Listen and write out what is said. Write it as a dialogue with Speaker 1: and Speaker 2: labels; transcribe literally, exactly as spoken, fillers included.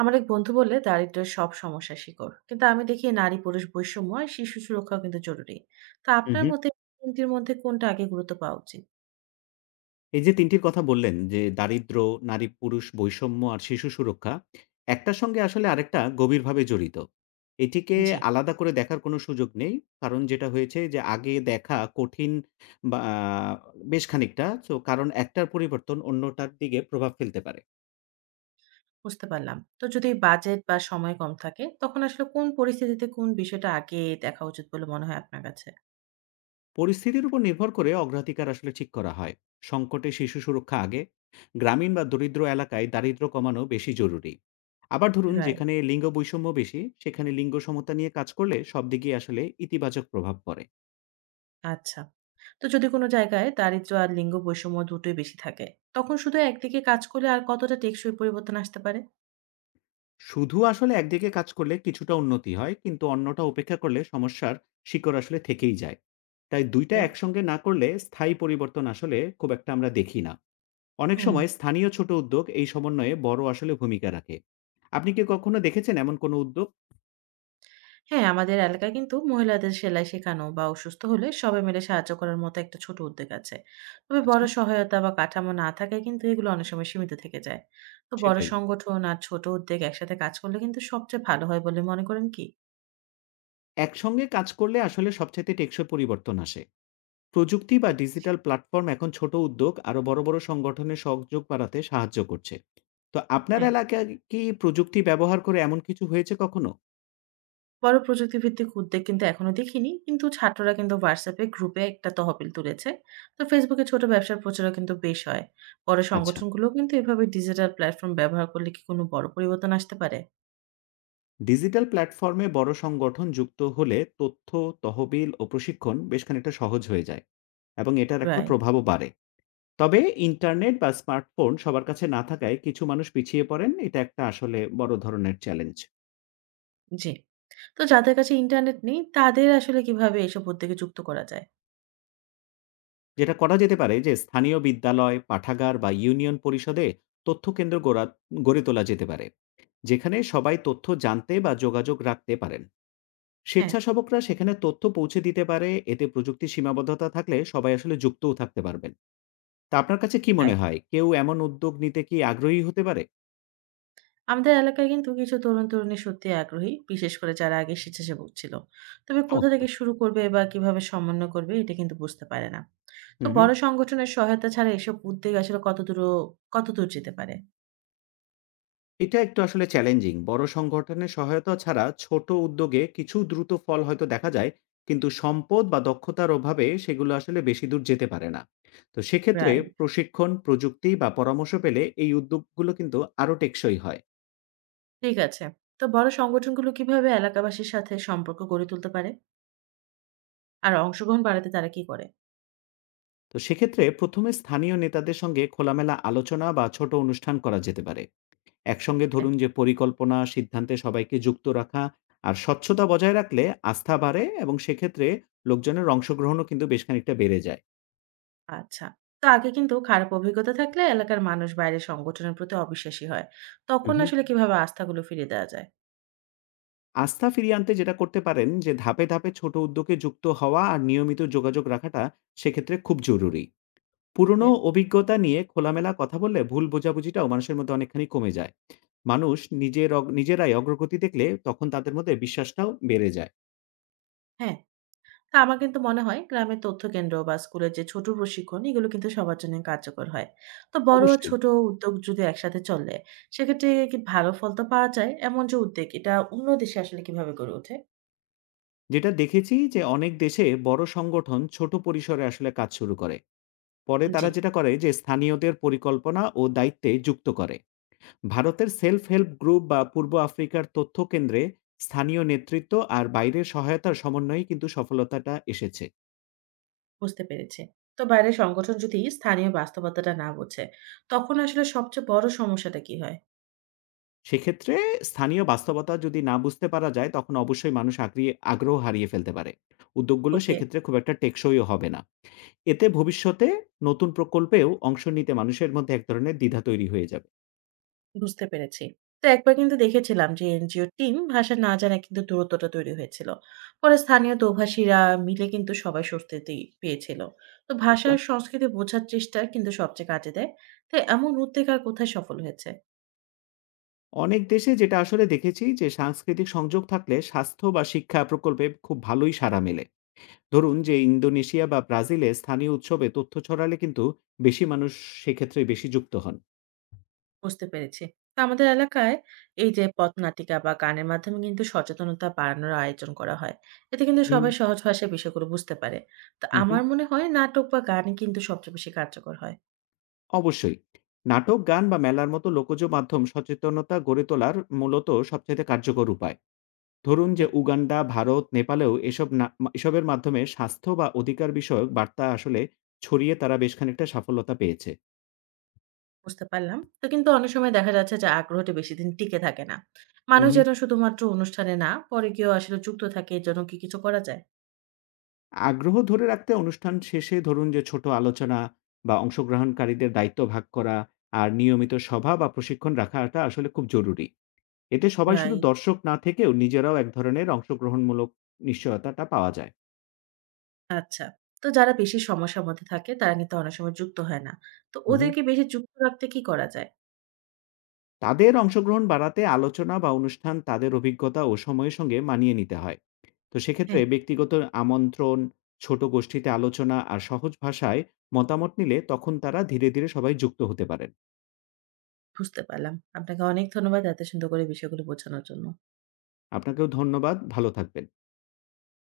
Speaker 1: আমার এক বন্ধু বলে দারিদ্র্যের সব সমস্যা শিকড়, কিন্তু আমি দেখি নারী পুরুষ বৈষম্য আর শিশু সুরক্ষাও কিন্তু জরুরি। তো
Speaker 2: হুম,
Speaker 1: আপনার
Speaker 2: হুম।
Speaker 1: মতে তিনটির মধ্যে কোনটা আগে গুরুত্ব পাওয়া উচিত?
Speaker 2: এই যে তিন টির কথা বললেন যে দারিদ্র্য, নারী-পুরুষ বৈষম্য আর শিশু সুরক্ষা, একটার সঙ্গে আসলে আরেকটা গভীরভাবে জড়িত। এটিকে
Speaker 1: জি।
Speaker 2: আলাদা করে দেখার কোনো সুযোগ নেই। কারণ যেটা হয়েছে যে আগে দেখা কঠিন বা বেশ খানিকটা। সো কারণ একটার পরিবর্তন অন্যটার দিকে প্রভাব ফেলতে পারে।
Speaker 1: বুঝতে পারলাম। তো যদি বাজেট বা সময় কম থাকে, তখন আসলে কোন পরিস্থিতিতে কোন বিষয়টা আগে দেখা উচিত বলে মনে হয় আপনার কাছে?
Speaker 2: পরিস্থিতির উপর নির্ভর করে অগ্রাধিকার আসলে ঠিক করা হয়। সংকটে শিশু সুরক্ষা আগে, গ্রামীণ বা দরিদ্র এলাকায় দারিদ্র্য কমানো বেশি জরুরি। আবার ধরুন,
Speaker 1: রাইট।
Speaker 2: যেখানে লিঙ্গ বৈষম্য বেশি সেখানে লিঙ্গ সমতা নিয়ে কাজ করলে সব দিকেই আসলে ইতিবাচক প্রভাব পড়ে।
Speaker 1: আচ্ছা। তো যদি কোনো জায়গায় দারিদ্র্য আর লিঙ্গ বৈষম্য দুটোই বেশি থাকে, তখন শুধু একদিকে কাজ করলে আর কতটা টেকসই পরিবর্তন আসতে পারে?
Speaker 2: শুধু আসলে একদিকে কাজ করলে কিছুটা উন্নতি হয়, কিন্তু অন্যটা উপেক্ষা করলে সমস্যার শিকড় আসলে থেকেই যায়। তাই দুইটা
Speaker 1: ওকে
Speaker 2: একসঙ্গে না করলে স্থায়ী পরিবর্তন আসলে খুব একটা আমরা দেখি না। অনেক
Speaker 1: হুম।
Speaker 2: সময় স্থানীয় ছোট উদ্যোগ এই সমন্বয়ে বড় আসলে ভূমিকা রাখে। আপনি কি কখনো দেখেছেন এমন কোনো উদ্যোগ?
Speaker 1: হ্যাঁ, আমাদের এলাকায় কিন্তু মহিলাদের সেলাই শেখানো বা অসুস্থ হলে সবাই মিলে সাহায্য করার মতো একটা ছোট উদ্যোগ আছে। তবে
Speaker 2: আচ্ছা।
Speaker 1: বড় সহায়তা বা কাঠামো না থাকায় কিন্তু এগুলো অনেক সময় সীমিত থেকে যায়। তো বড়
Speaker 2: সেটাই।
Speaker 1: সংগঠন আর ছোট উদ্যোগ একসাথে কাজ করলে কিন্তু সবচেয়ে ভালো হয় বলে মনে করেন কি?
Speaker 2: একসঙ্গে কাজ করলে আসলে সবচাইতে টেকসই পরিবর্তন আসে। প্রযুক্তি বা
Speaker 1: হুম, জি।
Speaker 2: ডিজিটাল প্ল্যাটফর্ম এখন ছোট উদ্যোগ আরো বড়, বড় সংগঠনের সহযোগ বাড়াতে সাহায্য করছে। তো আপনার
Speaker 1: হ্যাঁ,
Speaker 2: এলাকায় কি প্রযুক্তি ব্যবহার করে এমন কিছু হয়েছে কখনো?
Speaker 1: বড় প্রযুক্তিভিত্তিক উদ্যোগ কিন্তু এখনো দেখিনি। কিন্তু ছাত্ররা কিন্তু হোয়াটসঅ্যাপ এ গ্রুপে একটা তহবিল তুলেছে। তো ফেসবুক এ ছোট ব্যবসার প্রচারও কিন্তু বেশ হয়। বড়
Speaker 2: আচ্ছা।
Speaker 1: সংগঠনগুলোও কিন্তু এভাবে ডিজিটাল প্ল্যাটফর্ম ব্যবহার করলে কি কোনো বড় পরিবর্তন আসতে পারে?
Speaker 2: ডিজিটাল প্ল্যাটফর্মে বড় সংগঠন যুক্ত হলে তথ্য, তহবিল ও প্রশিক্ষণ বেশ খানিকটা সহজ হয়ে যায় এবং এটার একটা
Speaker 1: রাইট,
Speaker 2: প্রভাবও বাড়ে। তবে ইন্টারনেট বা স্মার্টফোন সবার কাছে না থাকায় কিছু মানুষ পিছিয়ে পড়েন। এটা একটা আসলে বড় ধরনের চ্যালেঞ্জ।
Speaker 1: জি। তো যাদের কাছে ইন্টারনেট নেই তাদের আসলে কিভাবে এসব উদ্যোগে যুক্ত করা যায়?
Speaker 2: যেটা করা যেতে পারে যে স্থানীয় বিদ্যালয়, পাঠাগার বা ইউনিয়ন পরিষদে তথ্য কেন্দ্র গড়া গড়ে তোলা যেতে পারে। যেখানে সবাই তথ্য জানতে বা যোগাযোগ রাখতে পারেন।
Speaker 1: হ্যাঁ,
Speaker 2: স্বেচ্ছাসেবকরা সেখানে তথ্য পৌঁছে দিতে পারে। এতে প্রযুক্তির সীমাবদ্ধতা থাকলে সবাই আসলে যুক্তও থাকতে পারবেন। তা আপনার কাছে কি
Speaker 1: তাই।
Speaker 2: মনে হয় কেউ এমন উদ্যোগ নিতে কি আগ্রহী হতে পারে?
Speaker 1: আমাদের এলাকায় কিন্তু কিছু তরুণ-তরুণী সত্যিই আগ্রহী, বিশেষ করে যারা আগে স্বেচ্ছাসেবক ছিল। তবে কোথা থেকে
Speaker 2: চমৎকার!
Speaker 1: শুরু করবে বা কিভাবে সমন্বয় করবে এটা কিন্তু বুঝতে পারে না। তো
Speaker 2: হুম, হুম।
Speaker 1: বড় সংগঠনের সহায়তা ছাড়া এসব উদ্যোগ আসলে কতদূরও কতদূর যেতে পারে?
Speaker 2: এটা একটু আসলে চ্যালেঞ্জিং। বড় সংগঠনের সহায়তা ছাড়া ছোট উদ্যোগে কিছু দ্রুত ফল হয়তো দেখা যায়, কিন্তু সম্পদ বা দক্ষতার অভাবে সেগুলো আসলে বেশি দূর যেতে পারে না। তো সেক্ষেত্রে
Speaker 1: রাইট,
Speaker 2: প্রশিক্ষণ, প্রযুক্তি বা পরামর্শ পেলে এই উদ্যোগগুলো কিন্তু আরও টেকসই হয়।
Speaker 1: ঠিক আছে। তো বড় সংগঠনগুলো কিভাবে এলাকাবাসীর সাথে সম্পর্ক গড়ে তুলতে পারে? আর অংশগ্রহণ বাড়াতে তারা কি করে?
Speaker 2: তো সেক্ষেত্রে প্রথমে স্থানীয় নেতাদের সঙ্গে খোলামেলা আলোচনা বা ছোট অনুষ্ঠান করা যেতে পারে। একসঙ্গে
Speaker 1: হ্যাঁ।
Speaker 2: ধরুন যে পরিকল্পনা, সিদ্ধান্তে সবাইকে যুক্ত রাখা আর স্বচ্ছতা বজায় রাখলে আস্থা বাড়ে এবং সেক্ষেত্রে লোকজনের অংশগ্রহণও কিন্তু বেশ খানিকটা বেড়ে যায়।
Speaker 1: আচ্ছা। তো আগে কিন্তু খারাপ অভিজ্ঞতা থাকলে এলাকার মানুষ বাইরের সংগঠনের প্রতি অবিশ্বাসী হয়। তখন আসলে কিভাবে আস্থাগুলো ফিরিয়ে দেওয়া যায়?
Speaker 2: আস্থা ফিরিয়ে আনতে যেটা করতে পারেন যে ধাপে ধাপে ছোট উদ্যোগে যুক্ত হওয়া আর নিয়মিত যোগাযোগ রাখাটা সেক্ষেত্রে খুব জরুরি। পুরনো
Speaker 1: ওকে,
Speaker 2: অভিজ্ঞতা নিয়ে খোলামেলা কথা বললে ভুল বোঝাবুঝিটাও মানুষের মধ্যে অনেকখানি কমে যায়। মানুষ নিজের অগ- নিজেরাই অগ্রগতি দেখলে তখন তাদের মধ্যে বিশ্বাসটাও বেড়ে যায়।
Speaker 1: হ্যাঁ। তা আমার কিন্তু মনে হয় গ্রামের তথ্য কেন্দ্র বা স্কুলের যে ছোট প্রশিক্ষণ এগুলো কিন্তু সবার জন্য কার্যকর হয়। তো বড় ও
Speaker 2: অবশ্যই।
Speaker 1: ছোট উদ্যোগ যদি একসাথে চলে সেক্ষেত্রে কি ভালো ফল তো পাওয়া যায়? এমন যে উদ্যোগ এটা অন্য দেশে আসলে কিভাবে গড়ে ওঠে?
Speaker 2: যেটা দেখেছি যে অনেক দেশে বড় সংগঠন ছোট পরিসরে আসলে কাজ শুরু করে, পরে
Speaker 1: জি,
Speaker 2: তারা যেটা করে যে স্থানীয়দের পরিকল্পনা ও দায়িত্বে যুক্ত করে। ভারতের সেলফ হেল্প গ্রুপ বা পূর্ব আফ্রিকার তথ্য কেন্দ্রে স্থানীয় নেতৃত্ব আর বাইরের সহায়তার সমন্বয়ে কিন্তু সফলতাটা এসেছে।
Speaker 1: বুঝতে পেরেছি। তো বাইরের সংগঠন যদি স্থানীয় বাস্তবতাটা না বোঝে তখন আসলে সবচেয়ে বড় সমস্যাটা কি হয়?
Speaker 2: সেক্ষেত্রে স্থানীয় বাস্তবতা যদি না বুঝতে পারা যায় তখন অবশ্যই মানুষ আগ্রিয়ে আগ্রহ হারিয়ে ফেলতে পারে। উদ্যোগগুলো
Speaker 1: ওকে।
Speaker 2: সেক্ষেত্রে খুব একটা টেকসইও হবে না। এতে ভবিষ্যতে নতুন প্রকল্পেও অংশ নিতে মানুষের মধ্যে এক ধরনের দ্বিধা তৈরি হয়ে যাবে।
Speaker 1: বুঝতে পেরেছি। তো একবার কিন্তু দেখেছিলাম যে এনজিওর টিম ভাষা না জানায় কিন্তু দূরত্বটা তৈরি হয়েছিল। পরে স্থানীয় দোভাষীরা মিলে কিন্তু সবাই স্বস্তিতেই পেয়েছিল। তো ভাষা
Speaker 2: আচ্ছা।
Speaker 1: আর সংস্কৃতি বোঝার চেষ্টা কিন্তু সবচেয়ে কাজে দেয়। তো এমন উদ্যোগ আর কোথায় সফল হয়েছে?
Speaker 2: অনেক দেশে যেটা আসলে দেখেছি যে সাংস্কৃতিক সংযোগ থাকলে স্বাস্থ্য বা শিক্ষা প্রকল্পে খুব ভালোই সাড়া মেলে। ধরুন যে ইন্দোনেশিয়া বা ব্রাজিলে স্থানীয় উৎসবে তথ্য ছড়ালে কিন্তু বেশি মানুষ সেক্ষেত্রে বেশি যুক্ত হন।
Speaker 1: বুঝতে পেরেছি। তো আমাদের এলাকায় এই যে পথনাটিকা বা গানের মাধ্যমে কিন্তু সচেতনতা বাড়ানোর আয়োজন করা হয়। এতে কিন্তু
Speaker 2: হুম,
Speaker 1: সবাই সহজ ভাষায় বিষয়গুলো বুঝতে পারে। তো
Speaker 2: হুম,
Speaker 1: আমার
Speaker 2: হুম।
Speaker 1: মনে হয় নাটক বা গানই কিন্তু সবচেয়ে বেশি কার্যকর হয়।
Speaker 2: অবশ্যই। নাটক, গান বা মেলার মতো লোকজ মাধ্যম সচেতনতা গড়ে তোলার মূলত সবচাইতে কার্যকর উপায়। ধরুন
Speaker 1: জি।
Speaker 2: যে উগান্ডা, ভারত, নেপালেও এসব না মা এসবের মাধ্যমে স্বাস্থ্য বা অধিকার বিষয়ক বার্তা আসলে ছড়িয়ে তারা বেশ খানিকটা সফলতা পেয়েছে।
Speaker 1: বুঝতে পারলাম। তো কিন্তু অনেক সময় দেখা যাচ্ছে যে আগ্রহটা বেশিদিন টিকে থাকে না।
Speaker 2: হুম,
Speaker 1: মানুষ
Speaker 2: হুম।
Speaker 1: যেন শুধুমাত্র অনুষ্ঠানে না, পরে গিয়েও আসলে যুক্ত থাকে এর জন্য কি কিছু করা যায়?
Speaker 2: আগ্রহ ধরে রাখতে অনুষ্ঠান শেষে ধরুন যে ছোট আলোচনা বা অংশগ্রহণকারীদের দায়িত্ব ভাগ করা আর নিয়মিত সভা বা প্রশিক্ষণ রাখাটা আসলে খুব জরুরি। এতে সবাই শুধু
Speaker 1: রাইট,
Speaker 2: দর্শক না থেকেও নিজেরাও এক ধরনের অংশগ্রহণমূলক নিশ্চয়তাটা পাওয়া যায়।
Speaker 1: আচ্ছা। তো যারা বেশি সমস্যার মধ্যে থাকে তারা কিন্তু অনেক সময় যুক্ত হয় না। তো
Speaker 2: হুম।
Speaker 1: ওদেরকে বেশি যুক্ত রাখতে কি করা যায়?
Speaker 2: তাদের অংশগ্রহণ বাড়াতে আলোচনা বা অনুষ্ঠান তাদের অভিজ্ঞতা ও সময়ের সঙ্গে মানিয়ে নিতে হয়। তো সেক্ষেত্রে
Speaker 1: হ্যাঁ,
Speaker 2: ব্যক্তিগত আমন্ত্রণ, ছোট গোষ্ঠীতে আলোচনা আর সহজ ভাষায় মতামত নিলে তখন তারা ধীরে ধীরে সবাই যুক্ত হতে পারেন।
Speaker 1: বুঝতে পারলাম। আপনাকে অনেক ধন্যবাদ এত সুন্দর করে বিষয়গুলো বোঝানোর জন্য।
Speaker 2: আপনাকেও ধন্যবাদ। ভালো থাকবেন।